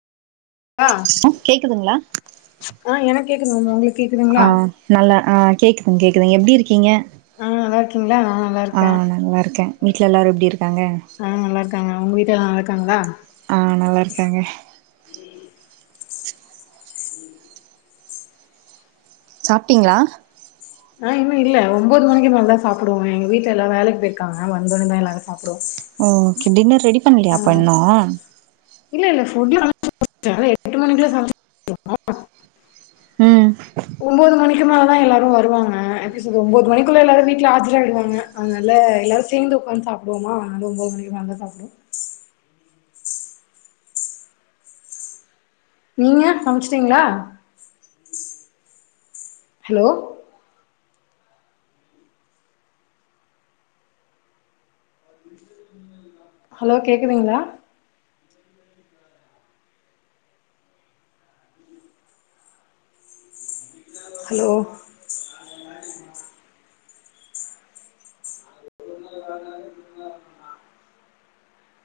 ஆ அ கேக்குதுங்களா அ எனக்கு கேக்குது மேம் உங்களுக்கு ஆ கேக்குதுங்களா நல்ல ஆ கேக்குதுங்க கேக்குதுங்க எப்டி இருக்கீங்க ஆ நல்லா இருக்கீங்களா நா நல்லா ஆ இருக்கே நல்லாருக்கே வீட்ல எல்லாரு எப்டிருக் ஆ நல்லாருக்காங்க உங்க வீட்ல எல்லா நல்லாருக்காங்ளா ஆ நல்லாருக்காங்க சாப்டீங்ளா ஆ இன்னு இல்ல ஒம்போது மணிக்கு மேல தா சாப்டுவோமே எங்க வீட்ல எல்லா வேலைக் போயிருக்காங்க வந்தோன்னே தா எல்லாரு சாப் ம் ஓகே டின்னர் ரெடி பண்லையா அப்ப இன்னு [inaudible] ம் கு மேல தா எல்லாரு வருவாங்க எப்டி சொல்றதூ ஒம்போது மணிக்குள்ள எல்லாரு வீட்ல ஆஜர் ஆயிடுவாங்க அத்னால எல்லாரு சேந்து ஒக்காந் சாப்டுவோமா அதூ ஒம்போது மணிக்கு மேலதா சாப்டுவோ நீங்க சம்ச்சுட்டீங்ளா ஹலோ ஹலோ கேக்குதுங்ளா ஹலோ